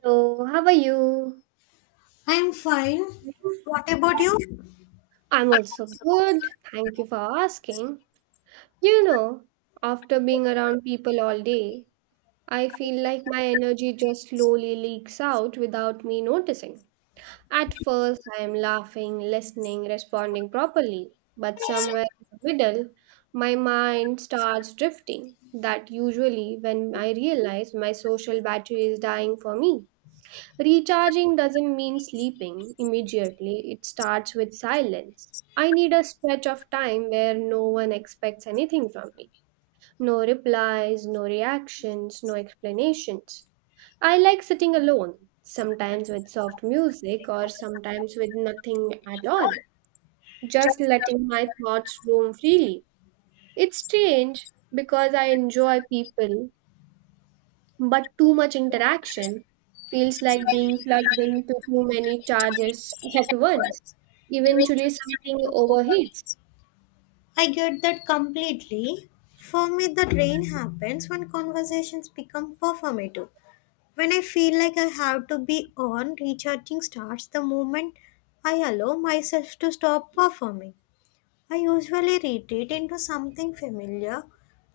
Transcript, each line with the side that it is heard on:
right: Hello, how are you?
left: I'm fine. What about you?
right: I'm also good. Thank you for asking. You know, after being around people all day, I feel like my energy just slowly leaks out without me noticing. At first, I am laughing, listening, responding properly, but somewhere in the middle, my mind starts drifting. That usually when I realize my social battery is dying for me. Recharging doesn't mean sleeping immediately, it starts with silence. I need a stretch of time where no one expects anything from me. No replies, no reactions, no explanations. I like sitting alone, sometimes with soft music or sometimes with nothing at all, just letting my thoughts roam freely. It's strange because I enjoy people but too much interaction feels like being plugged into too many charges at once. Eventually, something overheats.
left: I get that completely. For me, the drain happens when conversations become performative. When I feel like I have to be on, recharging starts the moment I allow myself to stop performing. I usually retreat into something familiar,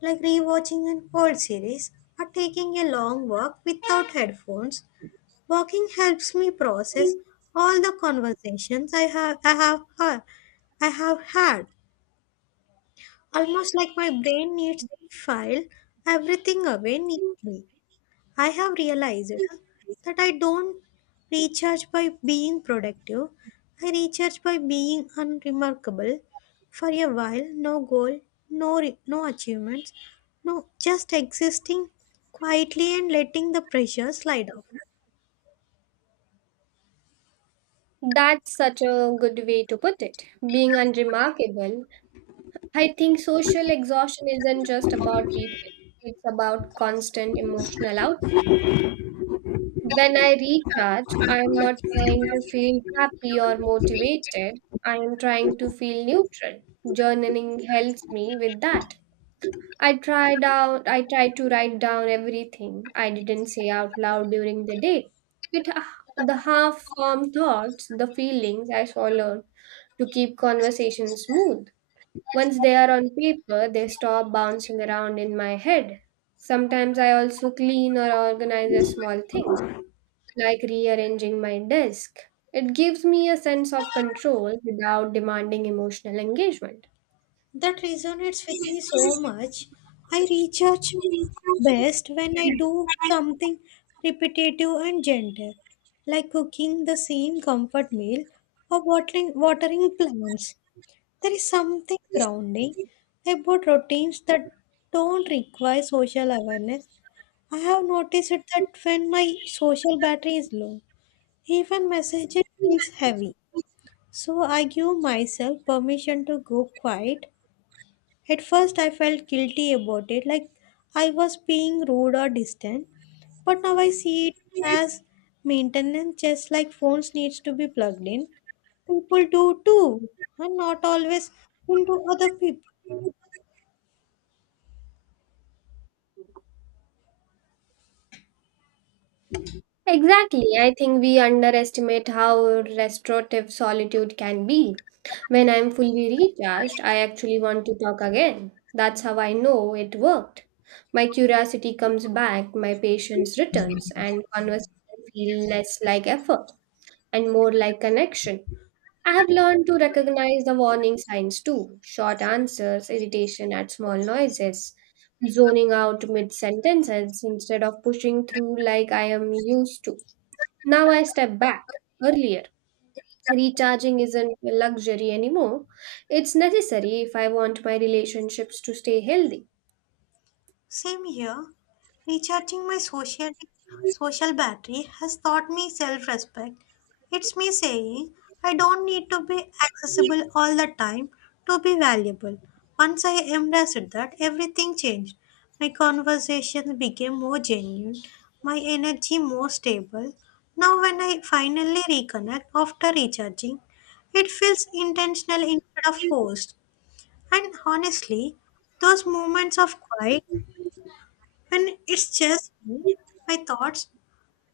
left: like rewatching an old series or taking a long walk without headphones. Walking helps me process all the conversations I have had. Almost like my brain needs to file everything away neatly. I have realized that I don't recharge by being productive. I recharge by being unremarkable. For a while, no goal, no achievements, no just existing quietly and letting the pressure slide off.
right: That's such a good way to put it. Being unremarkable, I think social exhaustion isn't just about people, it's about constant emotional out. When I recharge, I'm not trying to feel happy or motivated, I am trying to feel neutral. Journaling helps me with that. I tried to write down everything I didn't say out loud during the day. The half formed thoughts, the feelings I swallowed to keep conversation smooth. Once they are on paper, they stop bouncing around in my head. Sometimes I also clean or organize the small things, like rearranging my desk. It gives me a sense of control without demanding emotional engagement.
left: That resonates with me so much. I recharge best when I do something repetitive and gentle, like cooking the same comfort meal or watering plants. There is something grounding about routines that don't require social awareness. I have noticed it that when my social battery is low, even messaging feels heavy. So I give myself permission to go quiet. At first, I felt guilty about it, like I was being rude or distant. But now I see it as maintenance, just like phones needs to be plugged in. People do too, and not always into other people.
right: Exactly. I think we underestimate how restorative solitude can be. When I'm fully recharged, I actually want to talk again. That's how I know it worked. My curiosity comes back, my patience returns, and conversation feel less like effort and more like connection. I have learned to recognize the warning signs too short answers, irritation at small noises, zoning out mid sentences instead of pushing through like I am used to. Now I step back. Earlier, recharging isn't a luxury anymore. It's necessary if I want my relationships to stay healthy.
left: Same here. Recharging my social battery has taught me self-respect. It's me saying I don't need to be accessible all the time to be valuable. Once I embraced that, everything changed. My conversations became more genuine, my energy more stable. Now when I finally reconnect after recharging, it feels intentional instead of forced. And honestly, those moments of quiet and it's just me, my thoughts,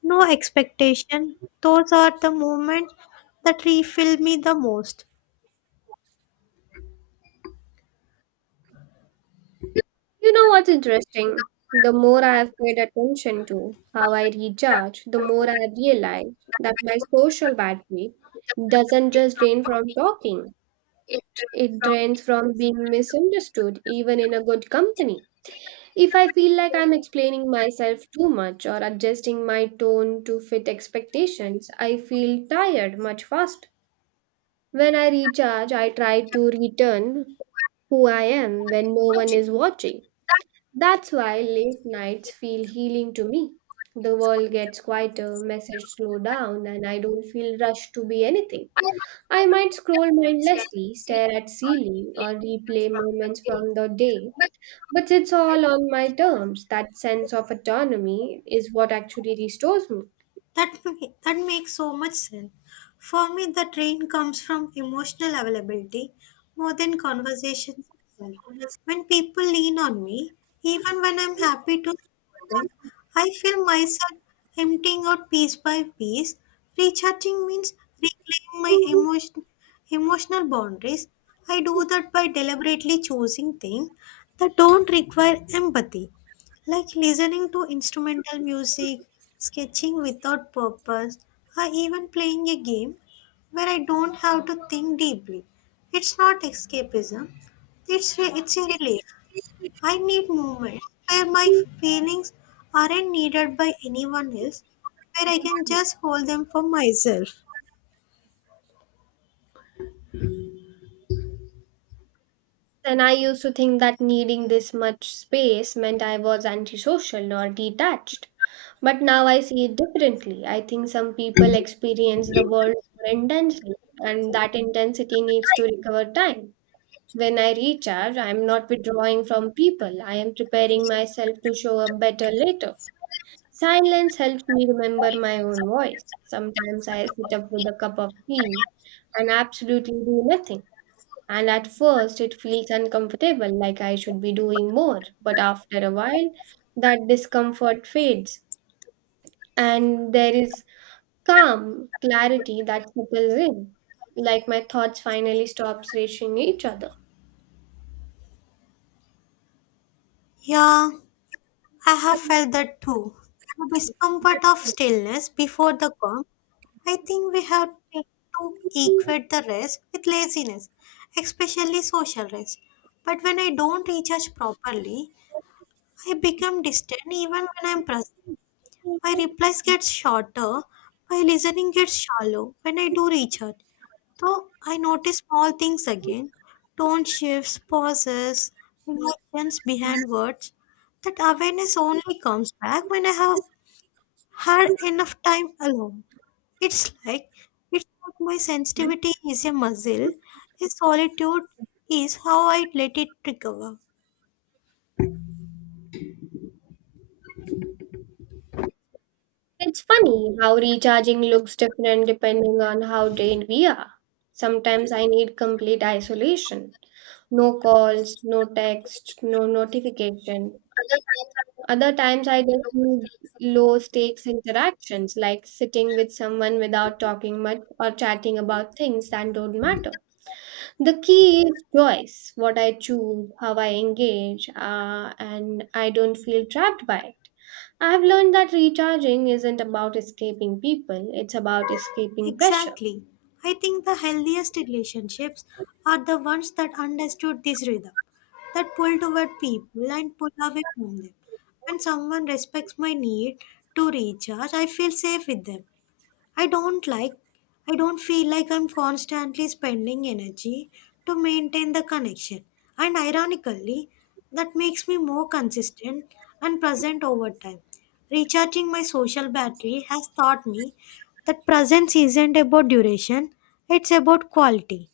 left: no expectation. Those are the moments that refill me the most.
right: You know what's interesting? The more I have paid attention to how I recharge, the more I realize that my social battery doesn't just drain from talking, it drains from being misunderstood, even in a good company. If I feel like I'm explaining myself too much or adjusting my tone to fit expectations, I feel tired much faster. When I recharge, I try to return who I am when no one is watching. That's why late nights feel healing to me. The world gets quieter, messages slow down, and I don't feel rushed to be anything. I might scroll mindlessly, stare at ceiling, or replay moments from the day but it's all on my terms. That sense of autonomy is what actually restores me.
left: That makes so much sense. For me, the train comes from emotional availability more than conversations itself. When people lean on me, even when I'm happy to support them, I feel myself emptying out piece by piece. Recharging means reclaiming my emotional boundaries. I do that by deliberately choosing things that don't require empathy, like listening to instrumental music, sketching without purpose, or even playing a game where I don't have to think deeply. It's not escapism, it's a relief. I need movement where my feelings aren't needed by anyone else, where I can just hold them for myself.
right: And I used to think that needing this much space meant I was antisocial or detached. But now I see it differently. I think some people experience the world more intensely, and that intensity needs to recover time. When I recharge, I am not withdrawing from people, I am preparing myself to show up better later. Silence helps me remember my own voice. Sometimes I sit up with a cup of tea and absolutely do nothing. And at first, it feels uncomfortable, like I should be doing more. But after a while, that discomfort fades, and there is calm, clarity that settles in, like my thoughts finally stops racing each other.
left: Yeah, I have felt that too. The discomfort of stillness before the calm. I think we have to equate the rest with laziness, especially social rest. But when I don't recharge properly, I become distant even when I'm present. My replies get shorter, my listening gets shallow when I do recharge. So I notice small things again: tone shifts, pauses, emotions behind words. That awareness only comes back when I have had enough time alone. It's like it's like my sensitivity is a muscle. A solitude is how I let it recover.
right: It's funny how recharging looks different depending on how drained we are. Sometimes I need complete isolation. No calls, no text, no notification. Other times I just need low stakes interactions like sitting with someone without talking much or chatting about things that don't matter. The key is choice, what I choose, how I engage, and I don't feel trapped by it. I have learned that recharging isn't about escaping people, it's about escaping pressure.
left: Exactly. I think the healthiest relationships are the ones that understood this rhythm, that pull toward people and pull away from them. When someone respects my need to recharge, I feel safe with them. I don't like, I don't feel like I'm constantly spending energy to maintain the connection. And ironically, that makes me more consistent and present over time. Recharging my social battery has taught me that presence isn't about duration, it's about quality.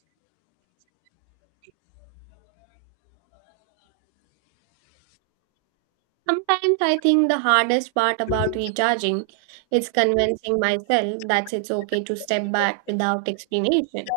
right: Sometimes I think the hardest part about recharging is convincing myself that it's okay to step back without explanation.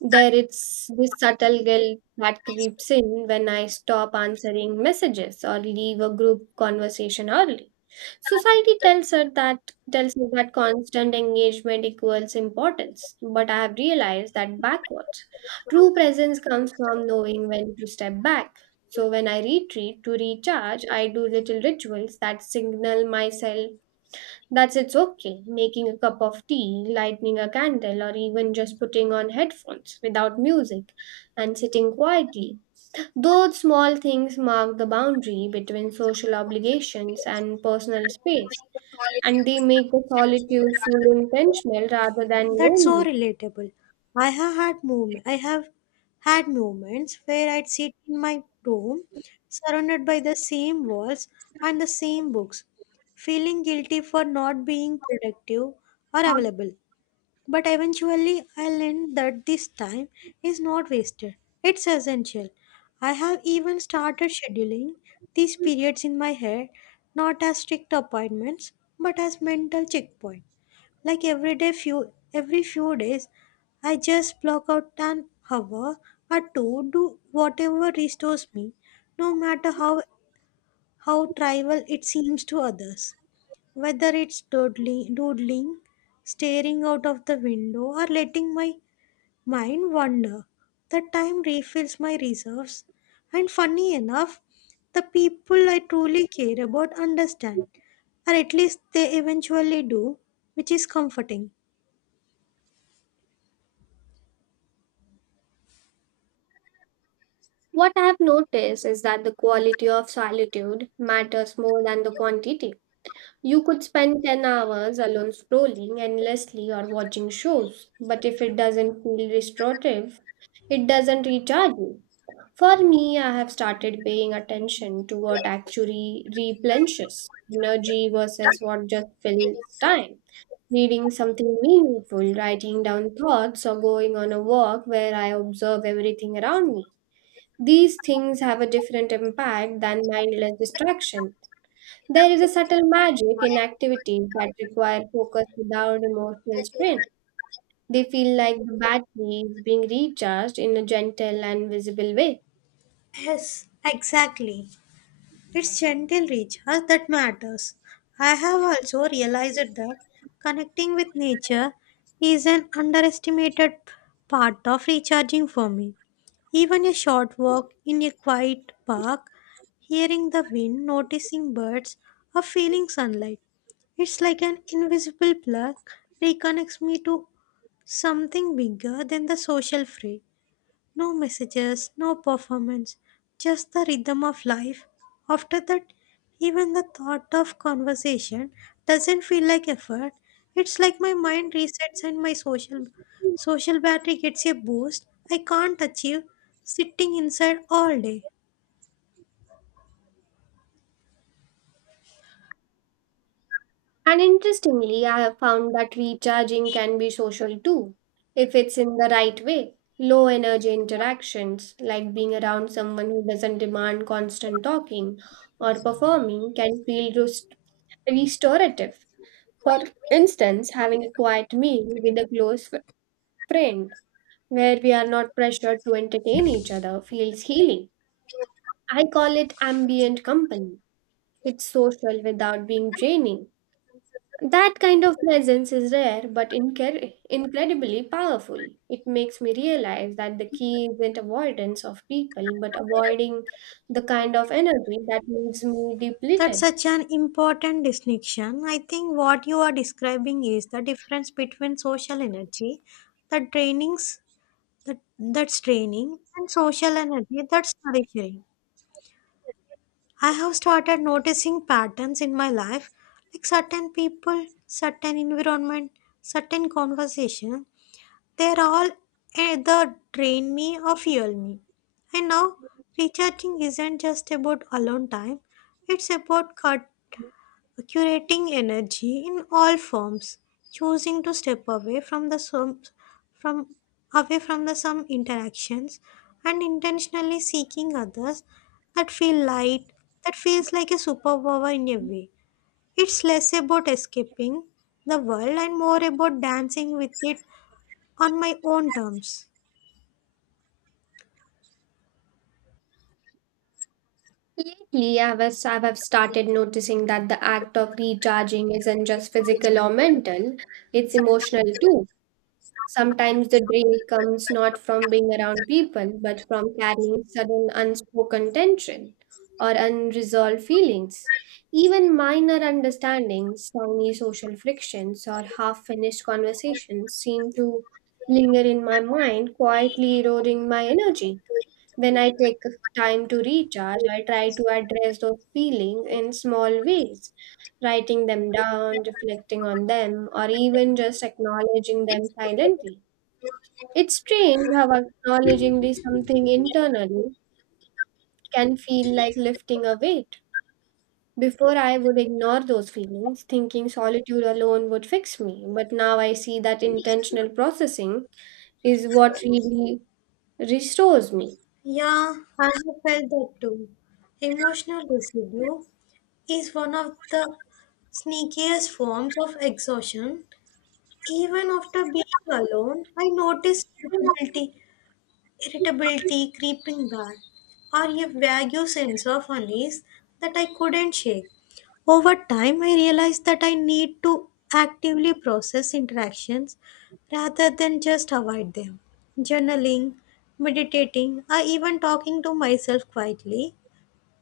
right: There is this subtle guilt that creeps in when I stop answering messages or leave a group conversation early. Society tells her that constant engagement equals importance, but I have realized that backwards. True presence comes from knowing when to step back. So when I retreat to recharge, I do little rituals that signal myself that it's okay, making a cup of tea, lighting a candle, or even just putting on headphones without music and sitting quietly. Those small things mark the boundary between social obligations and personal space and they make the solitude feel intentional rather than
left: That's so
right: lonely.
left: relatable. I have had moments where I'd sit in my room, surrounded by the same walls and the same books, feeling guilty for not being productive or available. But eventually, I learned that this time is not wasted. It's essential. I have even started scheduling these periods in my head, not as strict appointments, but as mental checkpoints. Like every few days I just block out an hour or two, do whatever restores me, no matter how trivial it seems to others. Whether it's doodling, staring out of the window, or letting my mind wander, the time refills my reserves. And funny enough, the people I truly care about understand, or at least they eventually do, which is comforting.
right: What I have noticed is that the quality of solitude matters more than the quantity. You could spend 10 hours alone scrolling endlessly or watching shows, but if it doesn't feel restorative, it doesn't recharge you. For me, I have started paying attention to what actually replenishes energy versus what just fills time. Reading something meaningful, writing down thoughts, or going on a walk where I observe everything around me. These things have a different impact than mindless distraction. There is a subtle magic in activities that require focus without emotional strain. They feel like the battery is being recharged in a gentle and visible way.
left: Yes, exactly. It's gentle reach that matters. I have also realized that connecting with nature is an underestimated part of recharging for me. Even a short walk in a quiet park, hearing the wind, noticing birds, or feeling sunlight. It's like an invisible plug reconnects me to something bigger than the social fray. No messages, no performance, just the rhythm of life. After that, even the thought of conversation doesn't feel like effort. It's like my mind resets and my social battery gets a boost I can't achieve sitting inside all day.
right: And interestingly, I have found that recharging can be social too, if it's in the right way. Low energy interactions, like being around someone who doesn't demand constant talking or performing, can feel restorative. For instance, having a quiet meal with a friend where we are not pressured to entertain each other feels healing. I call it ambient company. It's social without being draining. That kind of presence is rare but incredibly powerful. It makes me realize that the key isn't avoidance of people but avoiding the kind of energy that leaves me
left: That's
right: depleted.
left: such an important distinction. I think what you are describing is the difference between social energy, the trainings that's draining, and social energy that's nourishing. I have started noticing patterns in my life, like certain people, certain environment, certain conversation. They're all either drain me or fuel me. And now, recharging isn't just about alone time, it's about cut curating energy in all forms, choosing to step away from from away from the some interactions, and intentionally seeking others that feel light, that feels like a superpower in a way. It's less about escaping the world and more about dancing with it on my own terms.
right: Lately, I have started noticing that the act of recharging isn't just physical or mental, it's emotional too. Sometimes the drain comes not from being around people, but from carrying sudden unspoken tension or unresolved feelings. Even minor understandings, tiny social frictions, or half finished conversations seem to linger in my mind, quietly eroding my energy. When I take time to recharge, I try to address those feelings in small ways, writing them down, reflecting on them, or even just acknowledging them silently. It's strange how acknowledging this something internally can feel like lifting a weight. Before, I would ignore those feelings, thinking solitude alone would fix me. But now I see that intentional processing is what really restores me.
left: Yeah, I have felt that too. Emotional residue is one of the sneakiest forms of exhaustion. Even after being alone, I noticed irritability creeping back, or a vague sense of unease that I couldn't shake. Over time, I realized that I need to actively process interactions rather than just avoid them. Journaling, meditating, or even talking to myself quietly,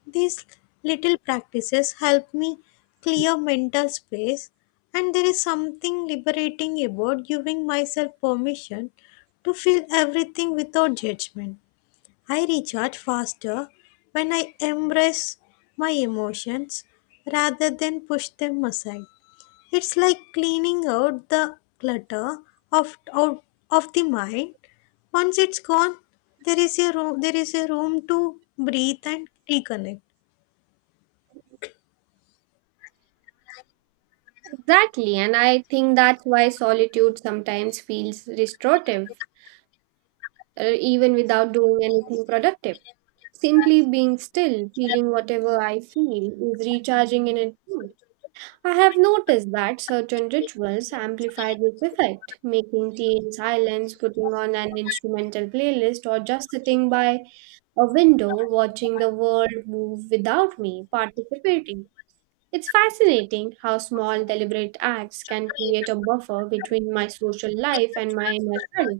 left: these little practices help me clear mental space, and there is something liberating about giving myself permission to feel everything without judgment. I recharge faster when I embrace my emotions rather than push them aside. It's like cleaning out the clutter of out of the mind. Once it's gone, there is a room to breathe and reconnect.
right: Exactly, and I think that's why solitude sometimes feels restorative, even without doing anything productive. Simply being still, feeling whatever I feel, is recharging in itself. I have noticed that certain rituals amplify this effect, making tea in silence, putting on an instrumental playlist, or just sitting by a window watching the world move without me participating. It's fascinating how small deliberate acts can create a buffer between my social life and my inner self.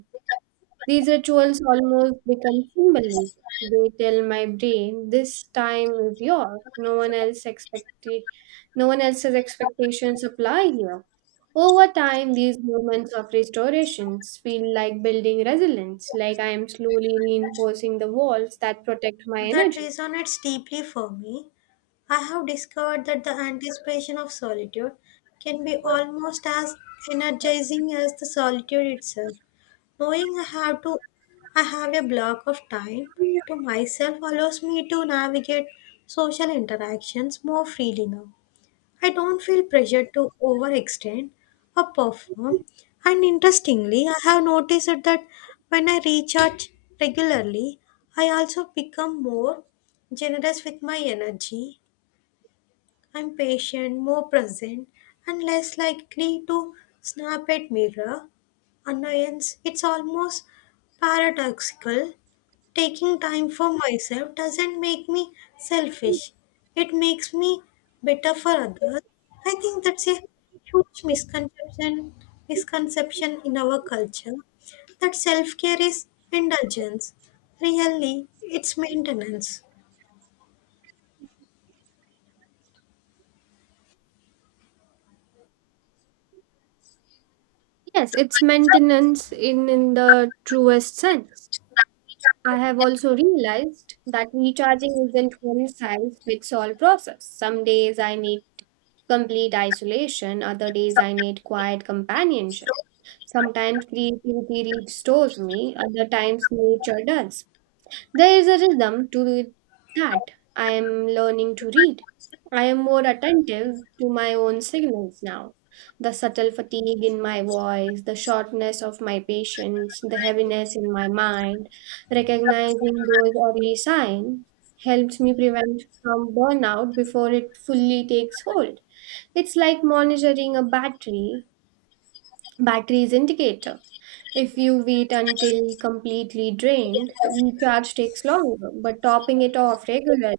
right: These rituals almost become symbolic. They tell my brain this time is yours. No one else's expectations apply here. Over time, these moments of restorations feel like building resilience, like I am slowly reinforcing the walls that protect my
left: That
right: energy.
left: resonates deeply for me. I have discovered that the anticipation of solitude can be almost as energizing as the solitude itself. Knowing I have a block of time to myself allows me to navigate social interactions more freely now. I don't feel pressured to overextend or perform. And interestingly, I have noticed that when I recharge regularly, I also become more generous with my energy. I'm patient, more present, and less likely to snap at mirror annoyance. It's almost paradoxical. Taking time for myself doesn't make me selfish. It makes me better for others. I think that's a huge misconception in our culture that self-care is indulgence. Really, it's maintenance.
right: Yes, it's maintenance in the truest sense. I have also realized that recharging isn't one size fits all process. Some days I need complete isolation, other days I need quiet companionship. Sometimes creativity restores me, other times nature does. There is a rhythm to it that I am learning to read. I am more attentive to my own signals now. The subtle fatigue in my voice, the shortness of my patience, the heaviness in my mind, recognizing those early signs helps me prevent from burnout before it fully takes hold. It's like monitoring a battery's indicator. If you wait until completely drained, recharge takes longer, but topping it off regularly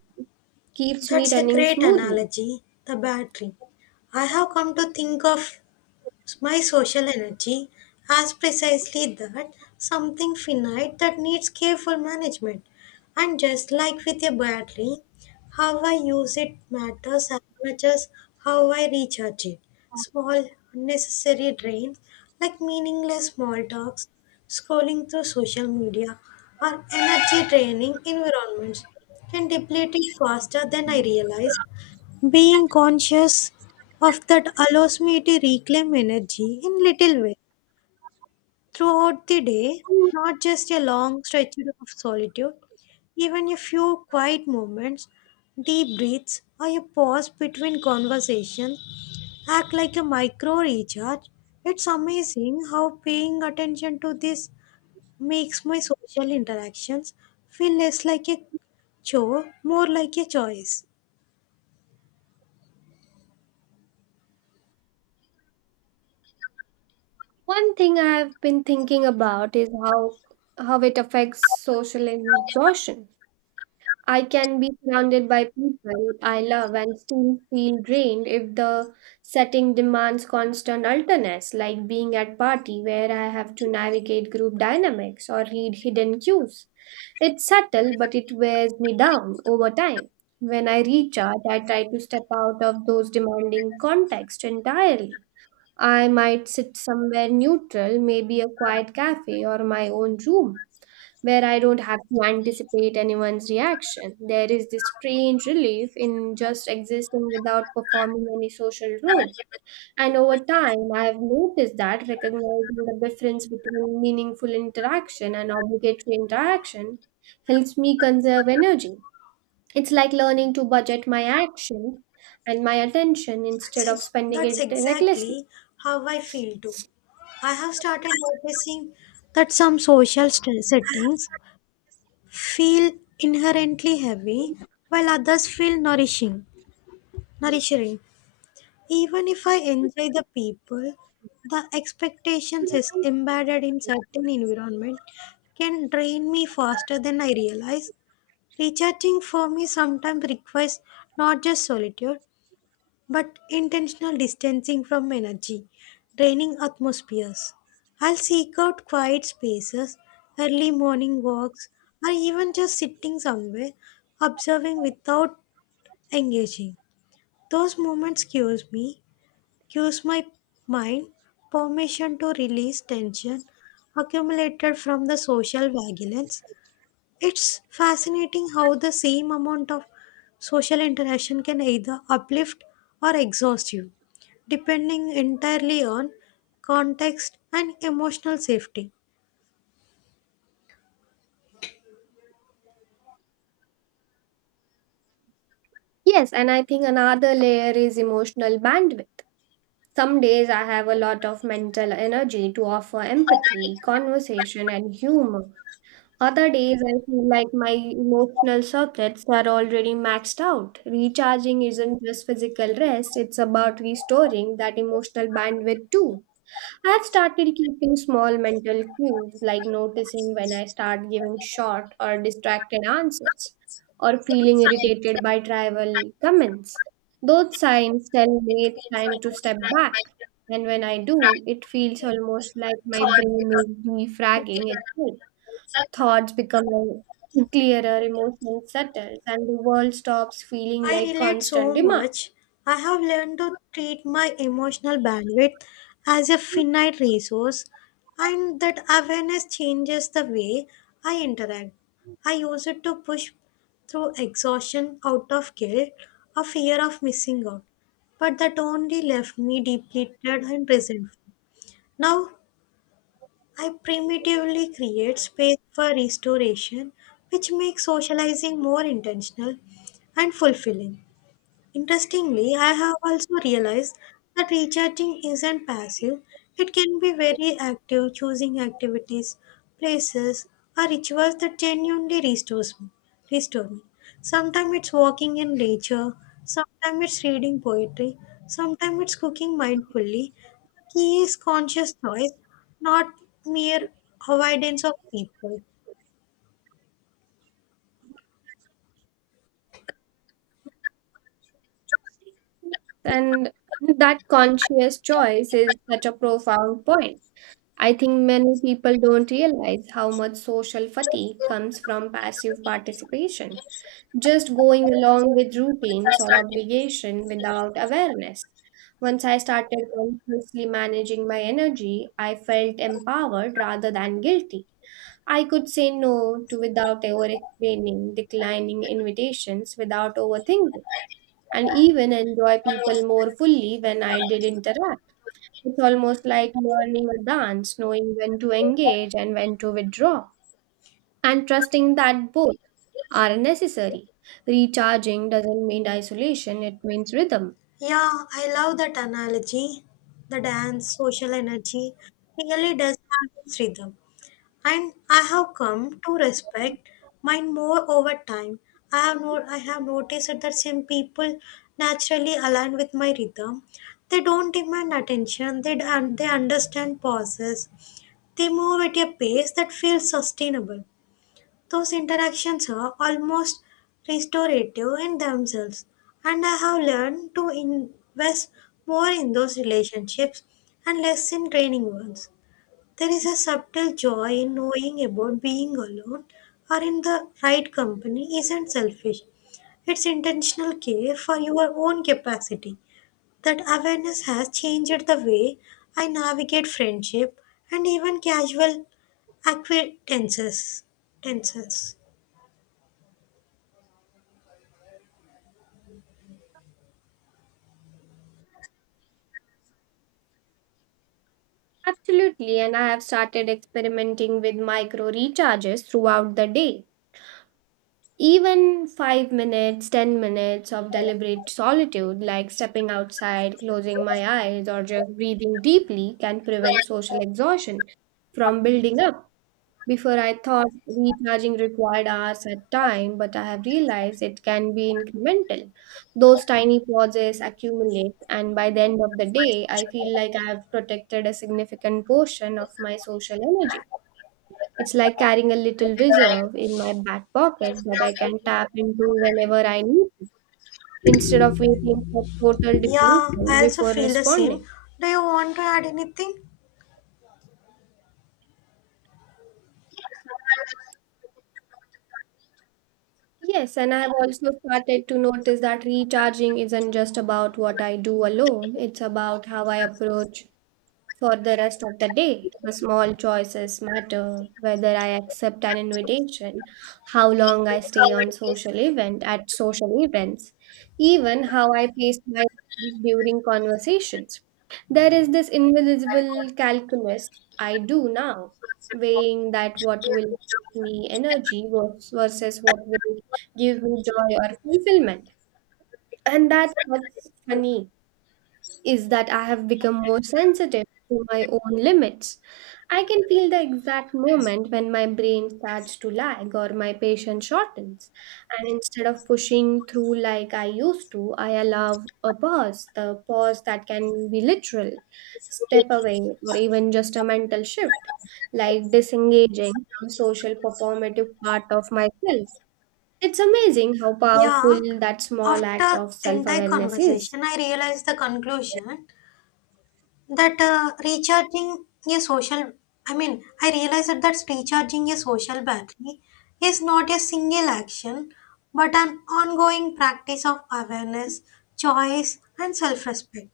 right: keeps me
left: That's a
right: running
left: great
right: smoothly.
left: analogy, the battery. I have come to think of my social energy as precisely that, something finite that needs careful management. And just like with a battery, how I use it matters as much as how I recharge it. Small, unnecessary drains like meaningless small talks, scrolling through social media, or energy draining environments can deplete it faster than I realize. Being conscious of that allows me to reclaim energy in little ways throughout the day, not just a long stretch of solitude. Even a few quiet moments, deep breaths, or a pause between conversations act like a micro recharge. It's amazing how paying attention to this makes my social interactions feel less like a chore, more like a choice.
right: One thing I've been thinking about is how it affects social exhaustion. I can be surrounded by people I love and still feel drained if the setting demands constant alertness, like being at party where I have to navigate group dynamics or read hidden cues. It's subtle, but it wears me down over time. When I recharge, I try to step out of those demanding contexts entirely. I might sit somewhere neutral, maybe a quiet cafe or my own room where I don't have to anticipate anyone's reaction. There is this strange relief in just existing without performing any social role. And over time, I have noticed that recognizing the difference between meaningful interaction and obligatory interaction helps me conserve energy. It's like learning to budget my actions and my attention instead
left: That's
right: of
left: ex-
right: spending
left: that's
right: it recklessly.
left: exactly how I feel too. I have started noticing that some settings feel inherently heavy while others feel nourishing. Nourishing. Even if I enjoy the people, the expectations is embedded in certain environment can drain me faster than I realize. Recharging for me sometimes requires not just solitude but intentional distancing from energy, draining atmospheres. I'll seek out quiet spaces, early morning walks, or even just sitting somewhere, observing without engaging. Those moments cures me, cures my mind, permission to release tension accumulated from the social vigilance. It's fascinating how the same amount of social interaction can either uplift or exhaust you, depending entirely on context and emotional safety.
right: Yes, and I think another layer is emotional bandwidth. Some days I have a lot of mental energy to offer empathy, conversation, and humor. Other days I feel like my emotional circuits are already maxed out. Recharging isn't just physical rest, it's about restoring that emotional bandwidth too. I've started keeping small mental cues, like noticing when I start giving short or distracted answers, or feeling irritated by trivial comments. Those signs tell me it's time to step back. And when I do, it feels almost like my brain is defragging itself. Thoughts become clearer, emotions settle, and the world stops feeling
left: I
right: like
left: relate
right: constant
left: so
right: demand.
left: much. I have learned to treat my emotional bandwidth as a finite resource, and that awareness changes the way I interact. I use it to push through exhaustion out of guilt or fear of missing out, but that only left me depleted and resentful. Now, I primitively create space for restoration, which makes socializing more intentional and fulfilling. Interestingly, I have also realized that recharging isn't passive, it can be very active, choosing activities, places, or rituals that restore me. Sometimes it's walking in nature, sometimes it's reading poetry, sometimes it's cooking mindfully. The key is conscious choice, not mere avoidance of people.
right: And that conscious choice is such a profound point I think many people don't realize how much social fatigue comes from passive participation, just going along with routines or obligation without awareness. Once I started consciously managing my energy, I felt empowered rather than guilty. I could say no to without over explaining, declining invitations without overthinking, and even enjoy people more fully when I did interact. It's almost like learning a dance, knowing when to engage and when to withdraw, and trusting that both are necessary. Recharging doesn't mean isolation, it means rhythm.
left: Yeah, I love that analogy. The dance, social energy really does have its rhythm. And I have come to respect mine more over time. I have no, I have noticed that some people naturally align with my rhythm. They don't demand attention, and they understand pauses. They move at a pace that feels sustainable. Those interactions are almost restorative in themselves, and I have learned to invest more in those relationships and less in training ones. There is a subtle joy in knowing about being alone or in the right company isn't selfish. It's intentional care for your own capacity. That awareness has changed the way I navigate friendship and even casual acquaintances. Tenses.
right: Absolutely, and I have started experimenting with micro recharges throughout the day. Even 5 minutes, 10 minutes of deliberate solitude, like stepping outside, closing my eyes, or just breathing deeply, can prevent social exhaustion from building up. Before, I thought recharging required hours at time, but I have realized it can be incremental. Those tiny pauses accumulate, and by the end of the day, I feel like I have protected a significant portion of my social energy. It's like carrying a little reserve in my back pocket that I can tap into whenever I need it, instead of waiting for total
left: Yeah,
right: depletion
left: I also
right: before
left: feel the same.
right: responding.
left: Do you want to add anything?
right: Yes, and I've also started to notice that recharging isn't just about what I do alone, it's about how I approach for the rest of the day, the small choices matter whether I accept an invitation, how long I stay on social event at social events, even how I pace myself during conversations. There is this invisible calculus I do now, weighing that what will give me energy versus what will give me joy or fulfillment. And that's what's funny is that I have become more sensitive to my own limits. I can feel the exact moment when my brain starts to lag or my patience shortens. And instead of pushing through like I used to, I allow a pause, the pause that can be literal, step away, or even just a mental shift, like disengaging from social performative part of myself. It's amazing how powerful
left: Yeah,
right: that small act
left: After
right: of self
left: entire
right: awareness is.
left: conversation, I realized the conclusion that recharging a social, I mean, I realized that that's recharging a social battery is not a single action, but an ongoing practice of awareness, choice, and self respect.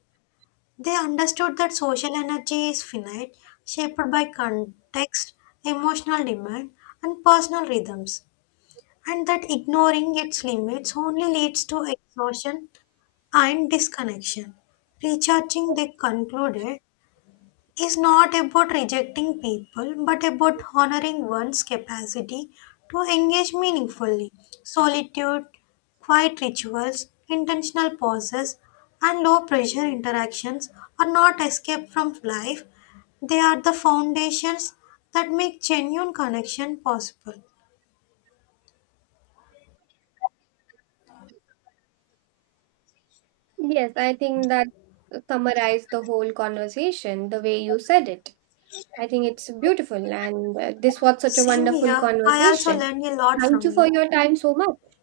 left: They understood that social energy is finite, shaped by context, emotional demand, and personal rhythms, and that ignoring its limits only leads to exhaustion and disconnection. Recharging, they concluded, is not about rejecting people but about honoring one's capacity to engage meaningfully. Solitude, quiet rituals, intentional pauses, and low pressure interactions are not escape from life, they are the foundations that make genuine connection possible.
right: Yes, I think that summarized the whole conversation the way you said it. I think it's beautiful, and this was such a
left: Same
right: wonderful
left: here, I also
right: conversation.
left: learned a lot
right: Thank you
left: from
right: for
left: you.
right: your time so much.